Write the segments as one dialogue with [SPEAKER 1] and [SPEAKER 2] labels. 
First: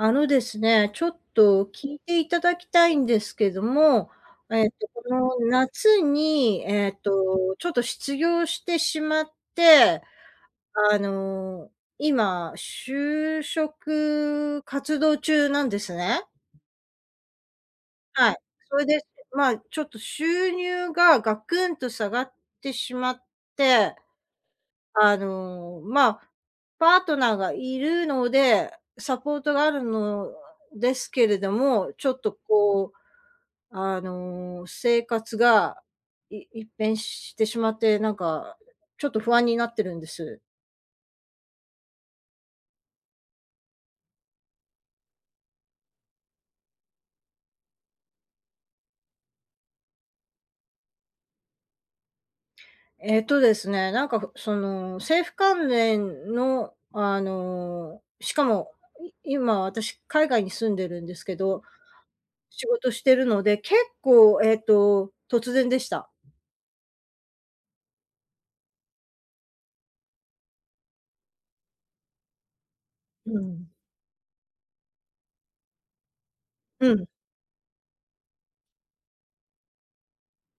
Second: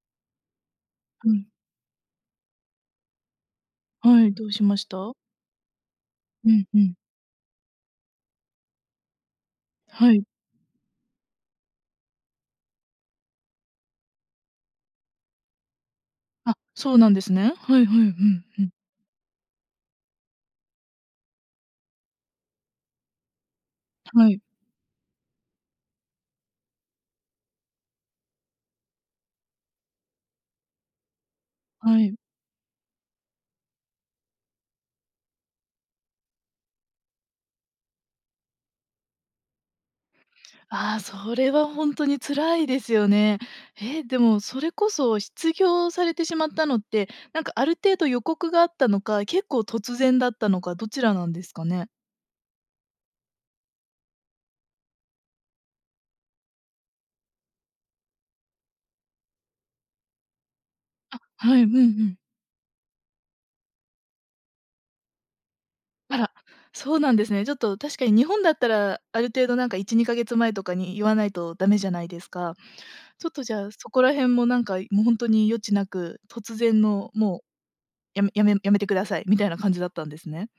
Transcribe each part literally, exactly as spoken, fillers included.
[SPEAKER 1] あのですね、ちょっ
[SPEAKER 2] うん。
[SPEAKER 1] と聞いていただきたいんですけども、
[SPEAKER 2] はい。どうし
[SPEAKER 1] えっ
[SPEAKER 2] まし
[SPEAKER 1] と、こ
[SPEAKER 2] た？
[SPEAKER 1] の夏
[SPEAKER 2] う
[SPEAKER 1] に、
[SPEAKER 2] んう
[SPEAKER 1] え
[SPEAKER 2] ん。
[SPEAKER 1] っと、ちょっと失業してしまって、
[SPEAKER 2] はい。
[SPEAKER 1] あの、今就職活動中なんですね。
[SPEAKER 2] あ、そうなんですね。はいはい。う
[SPEAKER 1] はい。
[SPEAKER 2] んうん。
[SPEAKER 1] それで、ま、ちょっと、収入がガクンと下がってしまって、
[SPEAKER 2] はい。
[SPEAKER 1] あの、まあ、パートナーがいるのでサポートがあるのですけれども、
[SPEAKER 2] は
[SPEAKER 1] ちょ
[SPEAKER 2] い。
[SPEAKER 1] っと、こう、あの、生活がい一変してしまって、なんか、ちょっと不安になってるんです。
[SPEAKER 2] ああ、それはほんとに辛いですよね。え、でもそれこそ失業されてしまったのって、なんか、ある程度予告があったのか、結構突然だったのか、どちらなんですかね。
[SPEAKER 1] えっとですね、なんか、その、政府関連の、あの、しかも、い今、私海外に住んでるんで
[SPEAKER 2] あ、
[SPEAKER 1] すけ
[SPEAKER 2] は
[SPEAKER 1] ど、
[SPEAKER 2] い、うんうん。
[SPEAKER 1] 仕事してるので、結構、えっと、突然でした。
[SPEAKER 2] あら、
[SPEAKER 1] r
[SPEAKER 2] そうなんですね。ちょっと確かに日本だったらある程度、なんか、いちにかげつまえとかに言わないとダメじゃないですか。ちょっ
[SPEAKER 1] う
[SPEAKER 2] とじゃ
[SPEAKER 1] ん。
[SPEAKER 2] あ、そこら辺も、なんか、もう、ほんとに余地なく、突然
[SPEAKER 1] うん。
[SPEAKER 2] のもうやめやめ辞めてくださいみたいな感じだったんですね。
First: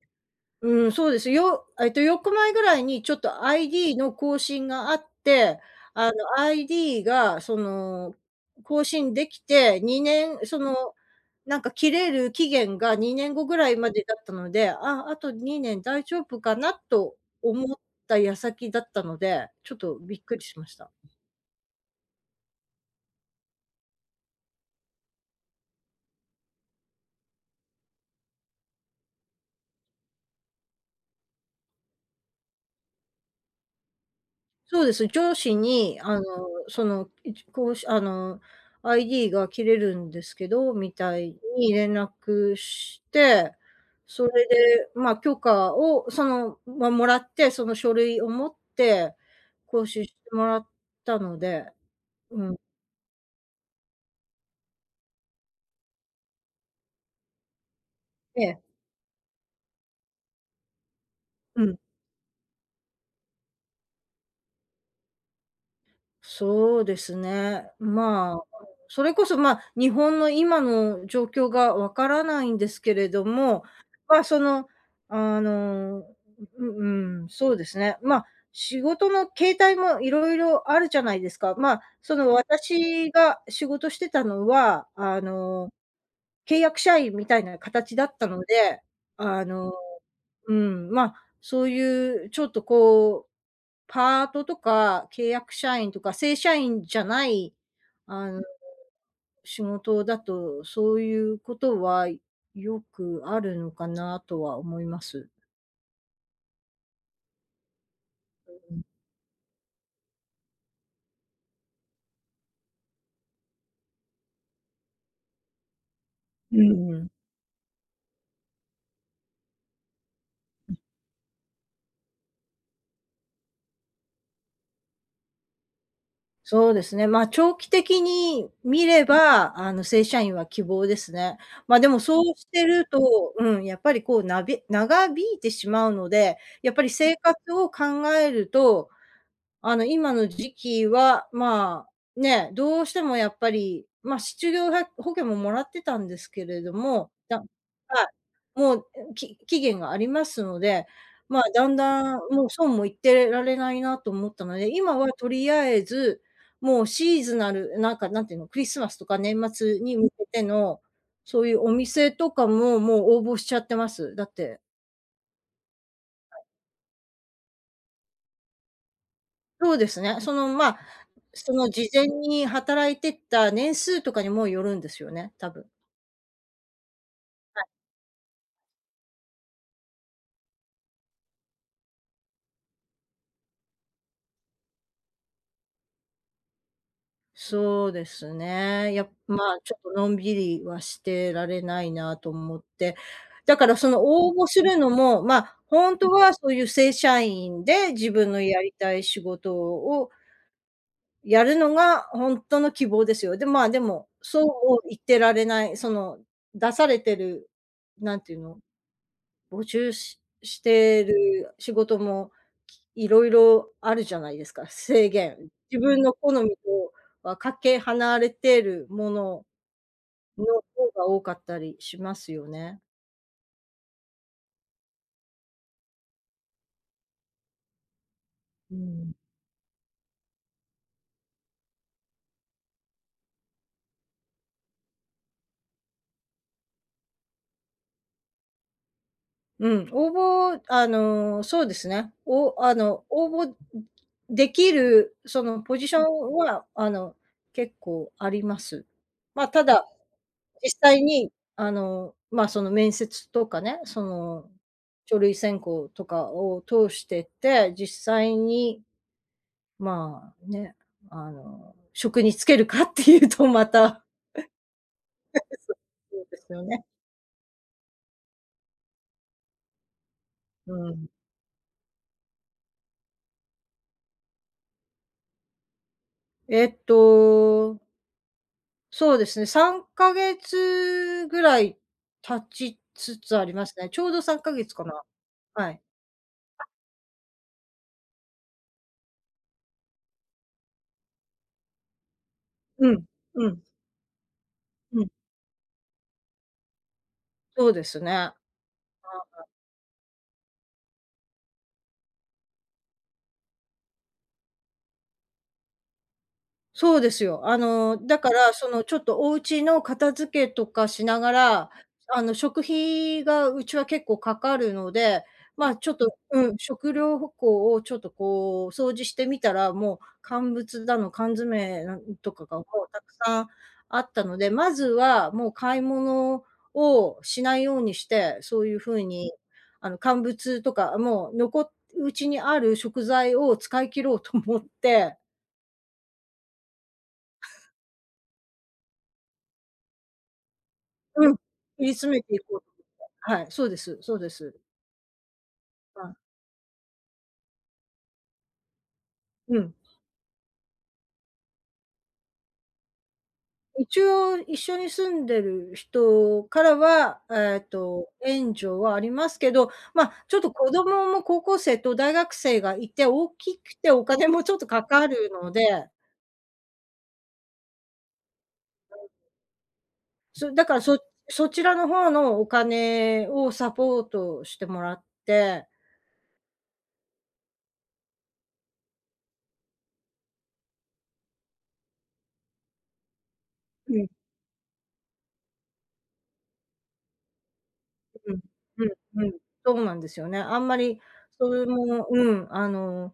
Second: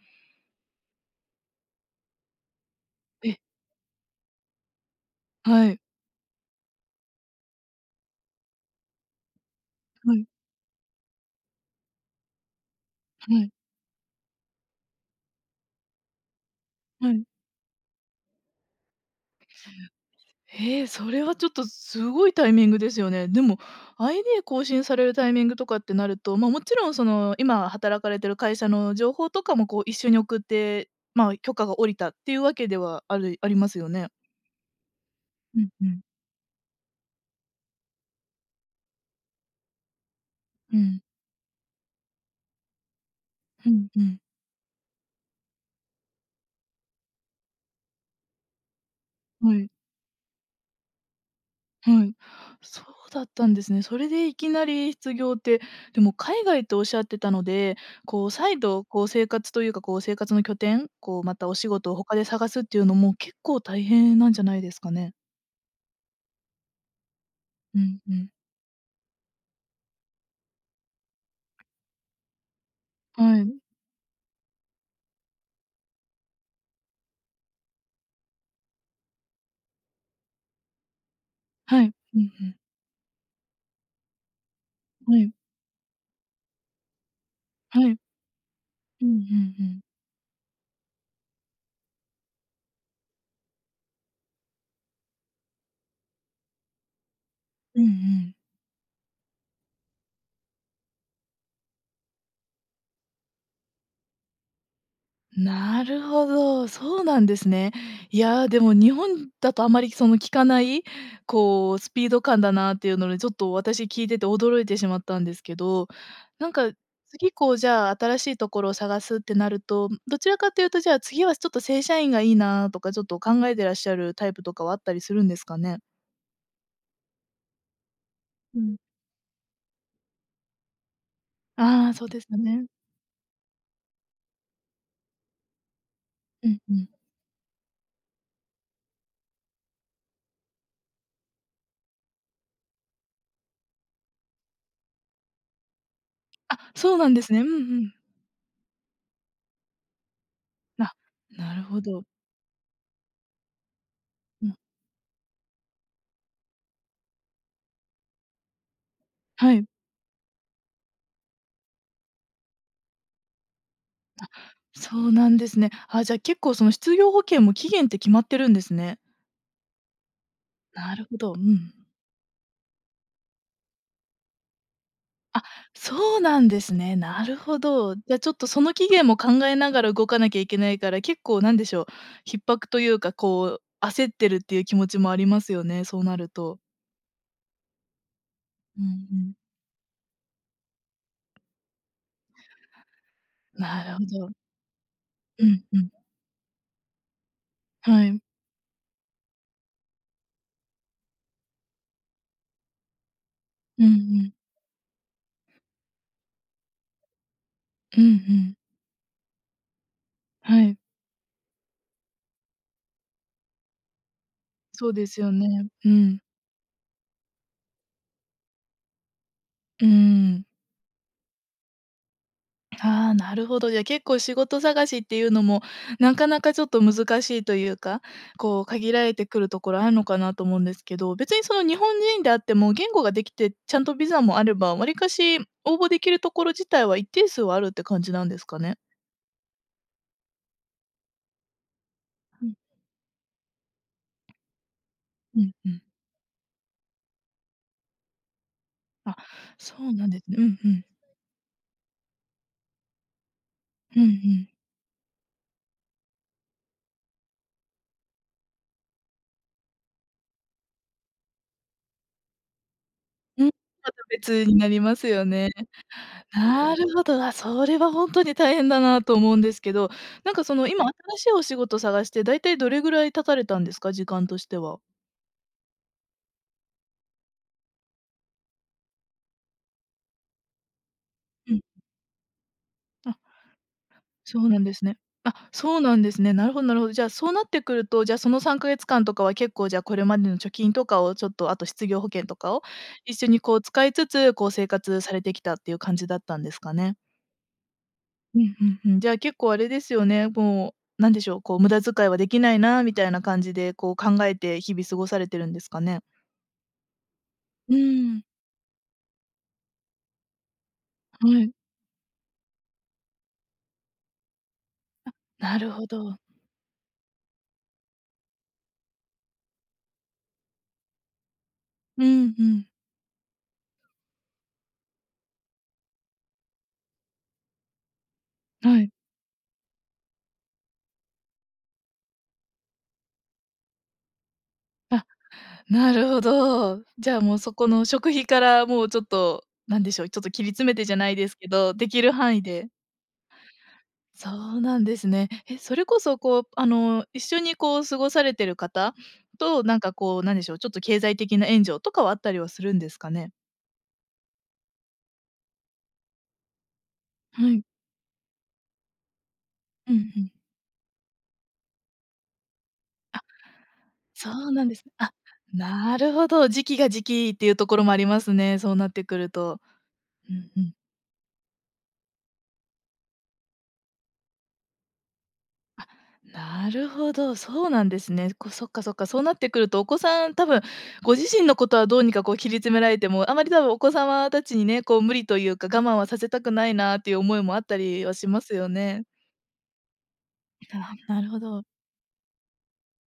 [SPEAKER 1] うん、そうです。よえっと、よっかまえぐらいにちょっ
[SPEAKER 2] えっ。
[SPEAKER 1] と ID の更新があって、
[SPEAKER 2] はい。
[SPEAKER 1] あの、ID が、その、更新できてに
[SPEAKER 2] うん。
[SPEAKER 1] ねん、その、なんか切れる期限がにねん
[SPEAKER 2] う
[SPEAKER 1] ご
[SPEAKER 2] ん。
[SPEAKER 1] ぐらいまでだったので、あ、あとにねん大丈夫かな
[SPEAKER 2] は
[SPEAKER 1] と
[SPEAKER 2] い。
[SPEAKER 1] 思った矢先だったので、ちょっとびっくりしまし
[SPEAKER 2] ええ、
[SPEAKER 1] た。
[SPEAKER 2] そ
[SPEAKER 1] e
[SPEAKER 2] れはちょっとすごいタイミングですよね。でも、ID 更新されるタイミングとかってなると、ま、勿論その今働かれている会社の情報とかも、こう、一緒に送って、ま、許可が下りたっていうわけではあるありますよね。
[SPEAKER 1] そうです。上司
[SPEAKER 2] うんう
[SPEAKER 1] に
[SPEAKER 2] ん。
[SPEAKER 1] あの、その、いちこうし、あの「ID が切れるんですけど」
[SPEAKER 2] う
[SPEAKER 1] み
[SPEAKER 2] ん。
[SPEAKER 1] たいに連絡して、
[SPEAKER 2] うんうん。
[SPEAKER 1] それでまあ、許可をその、ま、もらって、その書類を持って
[SPEAKER 2] はい。
[SPEAKER 1] 更新してもらったので
[SPEAKER 2] はい、
[SPEAKER 1] うん。
[SPEAKER 2] そうだったんですね。それでいきなり失業って、でも海外と仰ってたので、こう
[SPEAKER 1] え
[SPEAKER 2] 再
[SPEAKER 1] え。
[SPEAKER 2] 度こう生活というかこう生活の拠点、こうまたお
[SPEAKER 1] う
[SPEAKER 2] 仕
[SPEAKER 1] ん。
[SPEAKER 2] 事を他で探すっていうのも、結構大変なんじゃないですかね？
[SPEAKER 1] そうですね。
[SPEAKER 2] うんうん。
[SPEAKER 1] まあ、それこそ、まあ、日本の今の状況がわからないんですけれど
[SPEAKER 2] はい。
[SPEAKER 1] も、まあ、その、あの、う、うーん、そうですね、ま、仕事の形態も色々あるじゃないですか。まあ、
[SPEAKER 2] はい。
[SPEAKER 1] そ
[SPEAKER 2] うん
[SPEAKER 1] の
[SPEAKER 2] うん。
[SPEAKER 1] 私が仕事してたのは、
[SPEAKER 2] は
[SPEAKER 1] あ
[SPEAKER 2] い。
[SPEAKER 1] の、契約社員みたいな
[SPEAKER 2] は
[SPEAKER 1] 形
[SPEAKER 2] い。
[SPEAKER 1] だったので、
[SPEAKER 2] うんう
[SPEAKER 1] あ
[SPEAKER 2] んう
[SPEAKER 1] の、
[SPEAKER 2] ん。
[SPEAKER 1] うん、ま、そういうちょっとこうパートとか、契約社員とか正社員じゃない
[SPEAKER 2] うんう
[SPEAKER 1] あ
[SPEAKER 2] ん。
[SPEAKER 1] の、仕事だと、そういうことはよくあるのかなとは思います。
[SPEAKER 2] なるほど、そうなんですね。いや、
[SPEAKER 1] う
[SPEAKER 2] でも
[SPEAKER 1] んうん。
[SPEAKER 2] 日本だとあんまりその聞かない、こうスピード感だなっていうので、ちょっと私聞いてて驚いてしまったんですけど、なん
[SPEAKER 1] う
[SPEAKER 2] か
[SPEAKER 1] んうん。
[SPEAKER 2] 次こう、じゃあ新しいところを探すってなると、どちらかっていう
[SPEAKER 1] うん。
[SPEAKER 2] と、じゃあ次はちょっと正社員がいいなとかちょっと考えてらっしゃるタイプとかはあったりするんですかね？
[SPEAKER 1] そうですね。まあ、長期的に
[SPEAKER 2] うん。
[SPEAKER 1] 見れば、あの、正社員は希望ですね。まあで
[SPEAKER 2] ああ、
[SPEAKER 1] も、
[SPEAKER 2] そうで
[SPEAKER 1] そう
[SPEAKER 2] すよ
[SPEAKER 1] して
[SPEAKER 2] ね。
[SPEAKER 1] るとうん、やっぱりこう、なべ長引いてしまうので。
[SPEAKER 2] うん
[SPEAKER 1] や
[SPEAKER 2] う
[SPEAKER 1] っぱり
[SPEAKER 2] ん。
[SPEAKER 1] 生活を考えると、あの、今の時期は、まあね、どうしてもやっぱり。ま、しちゅぎょうは保険も、もらってたんですけ
[SPEAKER 2] あ、
[SPEAKER 1] れど
[SPEAKER 2] そうな
[SPEAKER 1] も。
[SPEAKER 2] んです
[SPEAKER 1] だ
[SPEAKER 2] ね。うんうん。
[SPEAKER 1] はい。もう、き期限がありますので。
[SPEAKER 2] あ、
[SPEAKER 1] まあ、
[SPEAKER 2] なる
[SPEAKER 1] だん
[SPEAKER 2] ほど。
[SPEAKER 1] だん、もう、そうも言ってられないなと思った
[SPEAKER 2] うん。
[SPEAKER 1] ので。今はとりあえず、もうシーズナルなんか、何ていうの。クリスマスとか年
[SPEAKER 2] はい。
[SPEAKER 1] 末に向けての、そういうお店とかも、もう応募しちゃってます。だ
[SPEAKER 2] あ、
[SPEAKER 1] って
[SPEAKER 2] そうなんですね。あ、じゃあ、
[SPEAKER 1] は
[SPEAKER 2] 結
[SPEAKER 1] い。
[SPEAKER 2] 構その、失業保険も、期限って決まってるんですね。
[SPEAKER 1] そうですね。その、まあ。
[SPEAKER 2] なるほど。う
[SPEAKER 1] その、
[SPEAKER 2] ん。
[SPEAKER 1] 事前に働いてた年数とかにもよるんですよね。
[SPEAKER 2] あ、
[SPEAKER 1] 多分。
[SPEAKER 2] そうなんですね。なるほ
[SPEAKER 1] はい。
[SPEAKER 2] ど。じゃあ、ちょっと、その期限も考えながら動かなきゃいけないから、結構、なんでしょう、逼迫というか、こう、焦ってるっていう気持ちもありますよね。そうなると。
[SPEAKER 1] そうです
[SPEAKER 2] う
[SPEAKER 1] ね、や、
[SPEAKER 2] んうん。
[SPEAKER 1] まあ、ちょっとのんびりはしてられないなと思って、だから
[SPEAKER 2] な
[SPEAKER 1] そ
[SPEAKER 2] る
[SPEAKER 1] の
[SPEAKER 2] ほど。
[SPEAKER 1] 応募するのも、ま
[SPEAKER 2] う
[SPEAKER 1] あ、
[SPEAKER 2] んう
[SPEAKER 1] ほ
[SPEAKER 2] ん。
[SPEAKER 1] んとはそういう正社員で
[SPEAKER 2] は
[SPEAKER 1] 自
[SPEAKER 2] い。
[SPEAKER 1] 分のやりたい仕事をやるのがほんとの希望ですよ。で、まあ、で
[SPEAKER 2] うんう
[SPEAKER 1] も、
[SPEAKER 2] ん。
[SPEAKER 1] そう言ってられない、その出されてる、
[SPEAKER 2] うんう
[SPEAKER 1] なんていう
[SPEAKER 2] ん。
[SPEAKER 1] の、募集し-し
[SPEAKER 2] はい。
[SPEAKER 1] てる仕事もいろいろあるじゃないですか、
[SPEAKER 2] そうで
[SPEAKER 1] 制
[SPEAKER 2] すよ
[SPEAKER 1] 限。
[SPEAKER 2] ね。
[SPEAKER 1] 自
[SPEAKER 2] う
[SPEAKER 1] 分の
[SPEAKER 2] ん。
[SPEAKER 1] 好みとはかけ離れてるもの
[SPEAKER 2] うーん。
[SPEAKER 1] の方が多かったりしますよね。
[SPEAKER 2] ああ、なるほど。じゃ、結構仕事探しっていうのも、なかなかちょっと難しいというか、こう、
[SPEAKER 1] うー
[SPEAKER 2] 限ら
[SPEAKER 1] ん。
[SPEAKER 2] れてくるところあんのかなと思うんですけど、別に、その、日本人であっても言語ができてちゃんとビザもあれば、わりかし応募できるところ自体は一定数はあるって感じなんですかね？
[SPEAKER 1] うん、応募あの、そうですね。
[SPEAKER 2] うん。
[SPEAKER 1] おあの、応募、んできる、
[SPEAKER 2] う
[SPEAKER 1] そ
[SPEAKER 2] ん
[SPEAKER 1] の、
[SPEAKER 2] う
[SPEAKER 1] ポ
[SPEAKER 2] ん。
[SPEAKER 1] ジションは、あの、結構あります。
[SPEAKER 2] あ、
[SPEAKER 1] まあ、た
[SPEAKER 2] そ
[SPEAKER 1] だ、
[SPEAKER 2] うなんですね、うんう
[SPEAKER 1] 実
[SPEAKER 2] ん。
[SPEAKER 1] 際に、あの、まあ、その面接とかね、
[SPEAKER 2] う
[SPEAKER 1] そ
[SPEAKER 2] んう
[SPEAKER 1] の、
[SPEAKER 2] ん。
[SPEAKER 1] 書類選考とかを通してって、実際に、まあ、ね、あの、職につけるかっていう
[SPEAKER 2] う
[SPEAKER 1] と
[SPEAKER 2] ん、ま
[SPEAKER 1] ま
[SPEAKER 2] た
[SPEAKER 1] た。
[SPEAKER 2] 別になりますよね。
[SPEAKER 1] そそうですよ
[SPEAKER 2] な
[SPEAKER 1] ね。
[SPEAKER 2] るほど。あ、それはほんとに大変だなと思うんですけど、なんか、その、
[SPEAKER 1] う
[SPEAKER 2] 今
[SPEAKER 1] ん。
[SPEAKER 2] 新しいお仕事探して、だいたいどれぐらい経たれたんですか？時間としては。
[SPEAKER 1] えっとそうですね。さんかげつぐ
[SPEAKER 2] う
[SPEAKER 1] ら
[SPEAKER 2] ん。
[SPEAKER 1] い経ちつ
[SPEAKER 2] あ
[SPEAKER 1] つありますね、ちょうどさ
[SPEAKER 2] そ
[SPEAKER 1] ん
[SPEAKER 2] う
[SPEAKER 1] か
[SPEAKER 2] なん
[SPEAKER 1] げつ
[SPEAKER 2] で
[SPEAKER 1] か
[SPEAKER 2] すね。
[SPEAKER 1] な、
[SPEAKER 2] あ、
[SPEAKER 1] は
[SPEAKER 2] そ
[SPEAKER 1] い。
[SPEAKER 2] うなんですね。なるほどなるほど。じゃあ、そうなってくると、じゃあ、そのさんかげつ間とかは、結構、じゃあ、これまでの貯金とかを、ちょっと、あと失業保険とかを
[SPEAKER 1] うん、
[SPEAKER 2] 一緒に
[SPEAKER 1] う
[SPEAKER 2] こ
[SPEAKER 1] ん。
[SPEAKER 2] う、使いつつ、こう、生
[SPEAKER 1] う
[SPEAKER 2] 活
[SPEAKER 1] ん。
[SPEAKER 2] されてきたって言う感じだったんですかね？
[SPEAKER 1] そうですね。は
[SPEAKER 2] うんうんうん。じゃあ、結
[SPEAKER 1] い。
[SPEAKER 2] 構あれですよね。もう、何でしょう。こう、無駄遣いは出来ないみたいな感じで、こう、考えて日々過ごされてるんですかね？
[SPEAKER 1] そうですよ。あ
[SPEAKER 2] う
[SPEAKER 1] の、
[SPEAKER 2] ー
[SPEAKER 1] だ
[SPEAKER 2] ん。
[SPEAKER 1] から、そのちょっとお家の片付けとかしなが
[SPEAKER 2] はい。
[SPEAKER 1] ら、あの、食費が家は結構掛かるの
[SPEAKER 2] あ、
[SPEAKER 1] で、
[SPEAKER 2] なる
[SPEAKER 1] ま、
[SPEAKER 2] ほ
[SPEAKER 1] ちょっと、
[SPEAKER 2] ど。
[SPEAKER 1] うん、食料ほこうをちょっと、こう、掃除してみたら、もう乾物だの缶詰なん
[SPEAKER 2] う
[SPEAKER 1] と
[SPEAKER 2] んう
[SPEAKER 1] かが、も
[SPEAKER 2] ん。
[SPEAKER 1] うたくさんあったので、まずは、もう買い物をしないようにして、そう言う
[SPEAKER 2] はい。
[SPEAKER 1] 風に、あの、乾物とか、もう残家にある食材を使い切ろうと思っ
[SPEAKER 2] あ、
[SPEAKER 1] て
[SPEAKER 2] なるほど。じゃあもうそこ の食費から、もう、ちょっと何でしょう。ちょっと切り詰めてじゃない
[SPEAKER 1] う
[SPEAKER 2] で
[SPEAKER 1] ん、
[SPEAKER 2] す
[SPEAKER 1] 切
[SPEAKER 2] けど、出
[SPEAKER 1] り
[SPEAKER 2] 来
[SPEAKER 1] 詰
[SPEAKER 2] る
[SPEAKER 1] めて
[SPEAKER 2] 範
[SPEAKER 1] い
[SPEAKER 2] 囲
[SPEAKER 1] こう。
[SPEAKER 2] で
[SPEAKER 1] はい、そうですそう
[SPEAKER 2] そ
[SPEAKER 1] です。
[SPEAKER 2] うなんですね。え、それこ
[SPEAKER 1] はい。
[SPEAKER 2] そ、こう、あの、一緒にこう、過ごされてる方
[SPEAKER 1] う
[SPEAKER 2] と、
[SPEAKER 1] ん。
[SPEAKER 2] なんかこう、何でしょう。ちょっと経済的な援助とかは、あったりはするんですかね？
[SPEAKER 1] 一応一緒に住んでる人からは、
[SPEAKER 2] は
[SPEAKER 1] え
[SPEAKER 2] い。
[SPEAKER 1] っと、援助はありますけど、
[SPEAKER 2] うん
[SPEAKER 1] ま、
[SPEAKER 2] うん。
[SPEAKER 1] ちょっと子供も高校生と大学生がいて、
[SPEAKER 2] あ、
[SPEAKER 1] 大きくてお金
[SPEAKER 2] そ
[SPEAKER 1] もち
[SPEAKER 2] う
[SPEAKER 1] ょっ
[SPEAKER 2] な
[SPEAKER 1] と
[SPEAKER 2] んで
[SPEAKER 1] か
[SPEAKER 2] す。
[SPEAKER 1] か
[SPEAKER 2] あ、
[SPEAKER 1] るので。
[SPEAKER 2] なるほど、時期が時期っていうところもありますね。そうなっ
[SPEAKER 1] は
[SPEAKER 2] て
[SPEAKER 1] い。
[SPEAKER 2] くると。うん
[SPEAKER 1] そ、
[SPEAKER 2] う
[SPEAKER 1] だか
[SPEAKER 2] ん。
[SPEAKER 1] ら、そそちらの方のお金をサポートしてもらって。
[SPEAKER 2] あ、なるほど、そうなんですね。こそっか、そっかそうなってくるとお子さん多分ご自身のことはどうにかこう切り詰められても、あまり多分お子
[SPEAKER 1] うん。
[SPEAKER 2] 様たちにね、こう無理というか我慢はさせたくないなっていう、思いもあったりはし
[SPEAKER 1] うん、
[SPEAKER 2] ますよ
[SPEAKER 1] う
[SPEAKER 2] ね。
[SPEAKER 1] ん、うん。そうなんですよね。あんま
[SPEAKER 2] なは、
[SPEAKER 1] り、
[SPEAKER 2] なるほ
[SPEAKER 1] そ
[SPEAKER 2] ど。
[SPEAKER 1] れも、うん、あの、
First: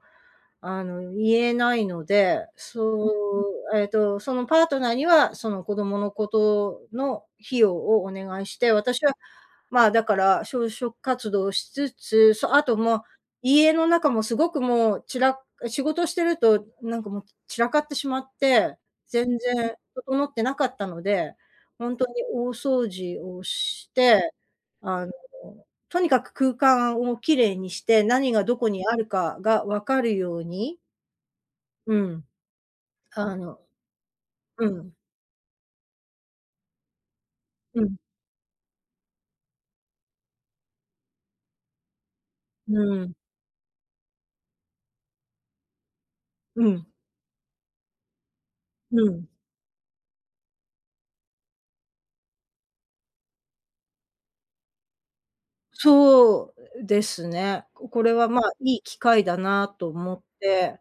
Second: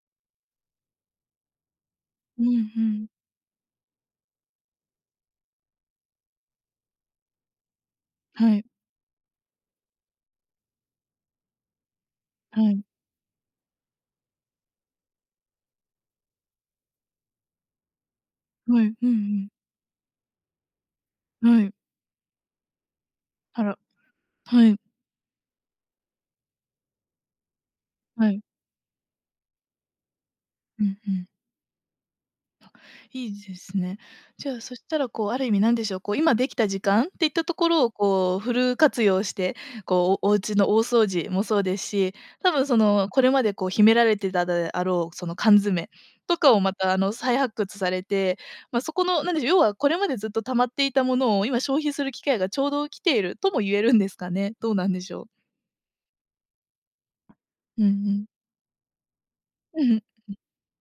[SPEAKER 1] あの、言えないの
[SPEAKER 2] う
[SPEAKER 1] で、
[SPEAKER 2] ん、ふ
[SPEAKER 1] そ
[SPEAKER 2] ん。
[SPEAKER 1] う、えっと、そのパートナーには、その子供のことの費用をお願い
[SPEAKER 2] は
[SPEAKER 1] し
[SPEAKER 2] い。
[SPEAKER 1] て、私は、まあ、だから就職活動しつつ、そ、
[SPEAKER 2] は
[SPEAKER 1] あと
[SPEAKER 2] い。
[SPEAKER 1] もう、家の中もすごくもう、ちら仕事してるとなんかもう散らかってしまっ
[SPEAKER 2] う
[SPEAKER 1] て、
[SPEAKER 2] ん、うんう
[SPEAKER 1] 全
[SPEAKER 2] ん。
[SPEAKER 1] 然整ってなかったので、
[SPEAKER 2] うん。
[SPEAKER 1] 本当に大掃除を
[SPEAKER 2] あら、
[SPEAKER 1] して、
[SPEAKER 2] はい。
[SPEAKER 1] あの、とにかく空間を綺麗にして、
[SPEAKER 2] は
[SPEAKER 1] 何
[SPEAKER 2] い。
[SPEAKER 1] がどこにあるかが分かるように。
[SPEAKER 2] うん、うん。
[SPEAKER 1] うん。
[SPEAKER 2] い
[SPEAKER 1] あ
[SPEAKER 2] いで
[SPEAKER 1] の
[SPEAKER 2] すね。じゃあ、
[SPEAKER 1] う
[SPEAKER 2] そし
[SPEAKER 1] ん。
[SPEAKER 2] たら、こう、ある意味何でしょう。こう、今出来た時間っていったとこ
[SPEAKER 1] う
[SPEAKER 2] ろを、
[SPEAKER 1] ん。
[SPEAKER 2] こう、フル活用して、こう、お家の大掃除もそうですし、多分、
[SPEAKER 1] う
[SPEAKER 2] そ
[SPEAKER 1] ー
[SPEAKER 2] の、
[SPEAKER 1] ん。
[SPEAKER 2] これまで、こう、秘められてたであろう、その、缶詰とかを、
[SPEAKER 1] う
[SPEAKER 2] ま
[SPEAKER 1] ん。
[SPEAKER 2] た、あの、再発掘されて、まあ、そ
[SPEAKER 1] う
[SPEAKER 2] この
[SPEAKER 1] ん。
[SPEAKER 2] 何でしょう、要は、これまでずっと溜まっていたものを、今消費する機会が、ちょうど来ているとも言えるんですかね。どうなんでしょう。
[SPEAKER 1] そうですね。
[SPEAKER 2] うんう
[SPEAKER 1] ここれ
[SPEAKER 2] ん。
[SPEAKER 1] は、まあ、いい機会だなと
[SPEAKER 2] ん、ふ。
[SPEAKER 1] 思って。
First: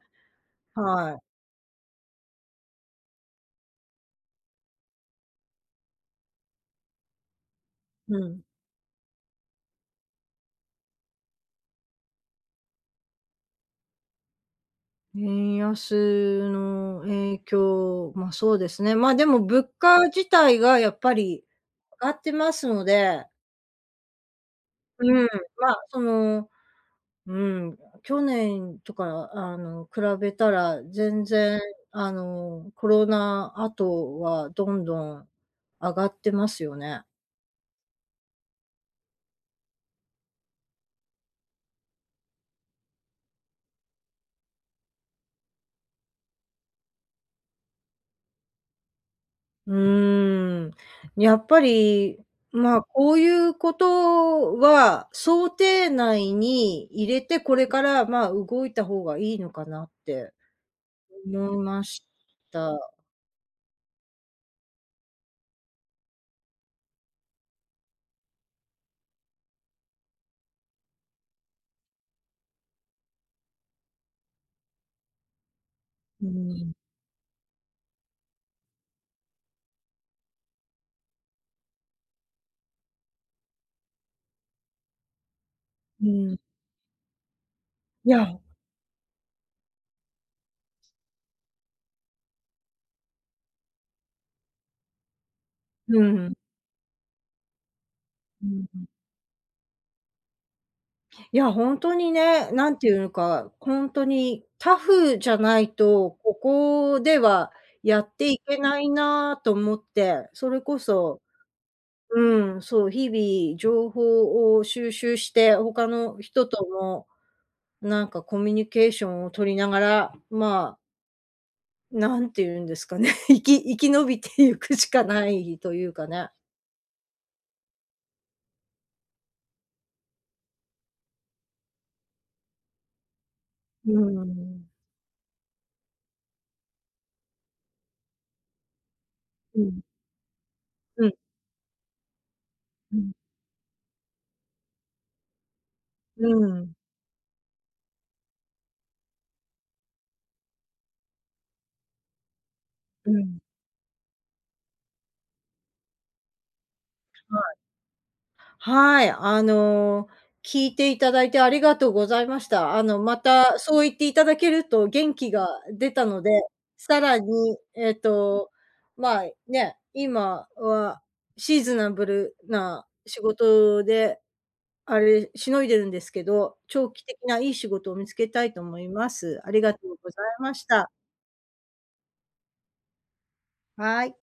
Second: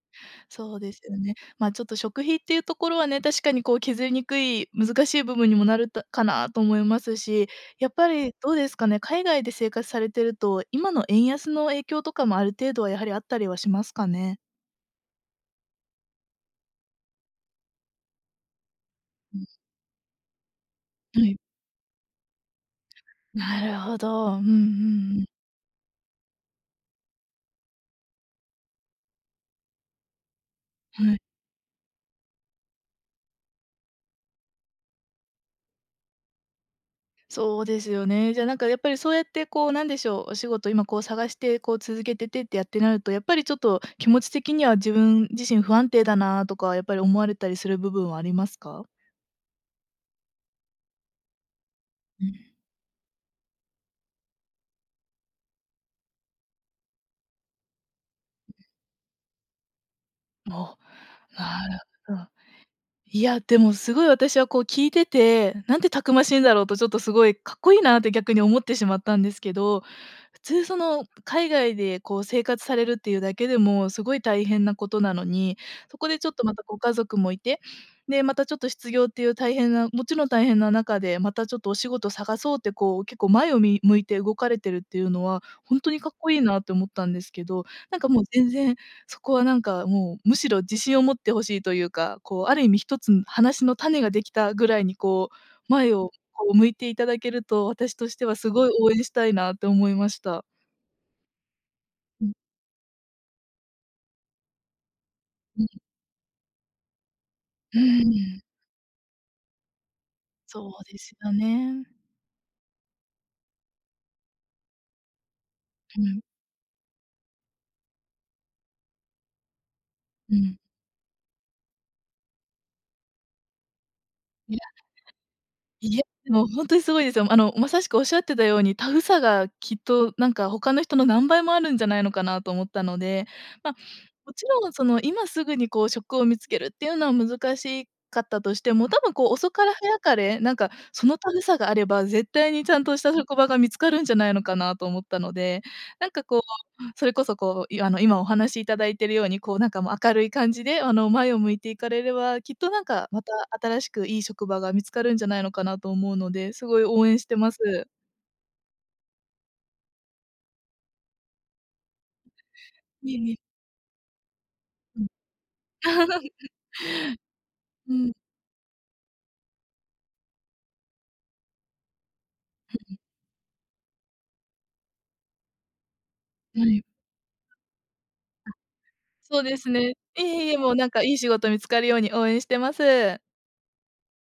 [SPEAKER 2] そうです
[SPEAKER 1] は
[SPEAKER 2] よ
[SPEAKER 1] い。
[SPEAKER 2] ね。まあ、ちょっと食費っていうところはね、確かに、こう、削りにくい、難しい部分にもなるとかな、と思いますし、やっぱ
[SPEAKER 1] う
[SPEAKER 2] り
[SPEAKER 1] ん。
[SPEAKER 2] どうですかね。海外で生活されてると、今の円安の影響とかもある程度は、やはりあったりはしますかね。
[SPEAKER 1] 円安の影響、まあ、そうですね。まあ、でも物価自体が、やっぱ
[SPEAKER 2] はい。
[SPEAKER 1] り上がってますので。
[SPEAKER 2] なるほど。うんうんう
[SPEAKER 1] う
[SPEAKER 2] ん。
[SPEAKER 1] ん。まあ、その、うん。去年とか、あの、比べたら
[SPEAKER 2] はい。
[SPEAKER 1] 全然、あの、コロナ後はどんどん上がってますよね。
[SPEAKER 2] そうですよね。じゃあ、なんか、やっぱり、そうやって、こう、何でしょう。お仕事、今、こう、探して、こう、続けててってやってなると、やっぱり、ちょっと気持ち的には、自分自身不安定だなとか、やっぱり思われたりする部分はありますか？
[SPEAKER 1] うーん。やっぱり、
[SPEAKER 2] うん。
[SPEAKER 1] まあ、こういう事は、想定内に入れて、これから、まあ、動いた方が良いのかなって、
[SPEAKER 2] お。
[SPEAKER 1] 思い
[SPEAKER 2] なる
[SPEAKER 1] まし
[SPEAKER 2] ほど。
[SPEAKER 1] た。
[SPEAKER 2] いや、でも、凄い、私は、こう、聞いてて、何てたくましいんだろうと、ちょっと凄いかっこいいなって、逆に思ってしまったんですけど、普通その海外で、こう、生活されるっていうだけでも、凄い大変な事なのに、そこで
[SPEAKER 1] う
[SPEAKER 2] ち
[SPEAKER 1] ー
[SPEAKER 2] ょっと、また
[SPEAKER 1] ん。
[SPEAKER 2] ご家族も居て、で、またちょっと失業っていう大変なもちろん大変な中で、またちょっとお仕事探そうって、こう、結構前をみ向いて動かれてるっていうのは、ほんとに
[SPEAKER 1] う
[SPEAKER 2] かっこ
[SPEAKER 1] ん。
[SPEAKER 2] いいなって思ったんですけど、何か、
[SPEAKER 1] い
[SPEAKER 2] もう、
[SPEAKER 1] や
[SPEAKER 2] 全然そこは何か、もう、むしろ自信を持って欲しいというか、こう、ある意味ひとつん話の種が出来たぐらいに、こう、前
[SPEAKER 1] う
[SPEAKER 2] を、
[SPEAKER 1] ん。
[SPEAKER 2] こう、向いていただけると、私としては
[SPEAKER 1] う
[SPEAKER 2] 凄い
[SPEAKER 1] ん。
[SPEAKER 2] 応援したいなと思いました。
[SPEAKER 1] いや、ほんとに
[SPEAKER 2] うん。
[SPEAKER 1] ね。何ていうのか、ほんとにタフじゃな
[SPEAKER 2] うん。
[SPEAKER 1] いと、ここでは
[SPEAKER 2] うー
[SPEAKER 1] やってい
[SPEAKER 2] ん。
[SPEAKER 1] けないなと思って。それ
[SPEAKER 2] そ
[SPEAKER 1] こ
[SPEAKER 2] うです
[SPEAKER 1] そ、
[SPEAKER 2] よね。
[SPEAKER 1] うん、そう、日々情報を収集して、他
[SPEAKER 2] う
[SPEAKER 1] の
[SPEAKER 2] ん。
[SPEAKER 1] 人とも、何かコミュニケーションを取りながら、
[SPEAKER 2] うん。
[SPEAKER 1] まあなんていうんですかね、生き生き延びてい
[SPEAKER 2] いや。
[SPEAKER 1] くしかないという
[SPEAKER 2] いや、
[SPEAKER 1] かね。
[SPEAKER 2] もう本当にすごいですよ。あの、まさしくおっしゃってたように、タフさがきっと、なんか、他の人の何倍もあるんじゃないのかなと思ったので、ま、
[SPEAKER 1] うー
[SPEAKER 2] もち
[SPEAKER 1] ん。
[SPEAKER 2] ろん、その、今すぐに、こう、職を見つけるっていうのは難しかったとしても、多分、こう、遅
[SPEAKER 1] う
[SPEAKER 2] かれ
[SPEAKER 1] ん。
[SPEAKER 2] 早かれ、なんか、
[SPEAKER 1] う
[SPEAKER 2] そ
[SPEAKER 1] ん。
[SPEAKER 2] のタフさがあれば絶対にちゃん
[SPEAKER 1] う
[SPEAKER 2] とした
[SPEAKER 1] ん。
[SPEAKER 2] 職場が見つかるんじゃないのかなと思ったので、なんか
[SPEAKER 1] う
[SPEAKER 2] こう、
[SPEAKER 1] ん。
[SPEAKER 2] それこそ、こう、あの、今お話しいただいているように、こう、なんか、もう明るい感じで、あの、前を向いていかれれば、きっと、なんか、
[SPEAKER 1] う
[SPEAKER 2] また
[SPEAKER 1] ん。
[SPEAKER 2] 新しくいい職場が見つかるんじゃないのかなと思うので、すごい応援して
[SPEAKER 1] は
[SPEAKER 2] ま
[SPEAKER 1] い。
[SPEAKER 2] す。
[SPEAKER 1] はい。あの、聞いていただいてありがとうございました。あの、
[SPEAKER 2] え
[SPEAKER 1] ま
[SPEAKER 2] えええ。
[SPEAKER 1] たそう言っていただけると
[SPEAKER 2] うん。
[SPEAKER 1] 元気が出たので、さらに、え
[SPEAKER 2] う
[SPEAKER 1] っ
[SPEAKER 2] ん。
[SPEAKER 1] と、まあね、今はシーズナブルな
[SPEAKER 2] [unintelligible]
[SPEAKER 1] 仕事で、あれ、しのいでるんですけど、
[SPEAKER 2] はい。
[SPEAKER 1] 長期的ないい仕事を見つけた
[SPEAKER 2] あ。
[SPEAKER 1] いと思います。
[SPEAKER 2] そう
[SPEAKER 1] あ
[SPEAKER 2] で
[SPEAKER 1] り
[SPEAKER 2] す
[SPEAKER 1] がと
[SPEAKER 2] ね。
[SPEAKER 1] うご
[SPEAKER 2] い
[SPEAKER 1] ざい
[SPEAKER 2] え
[SPEAKER 1] ま
[SPEAKER 2] いえ、
[SPEAKER 1] し
[SPEAKER 2] もうな
[SPEAKER 1] た。
[SPEAKER 2] んか、いい仕事見つかるように応援してます。
[SPEAKER 1] はい。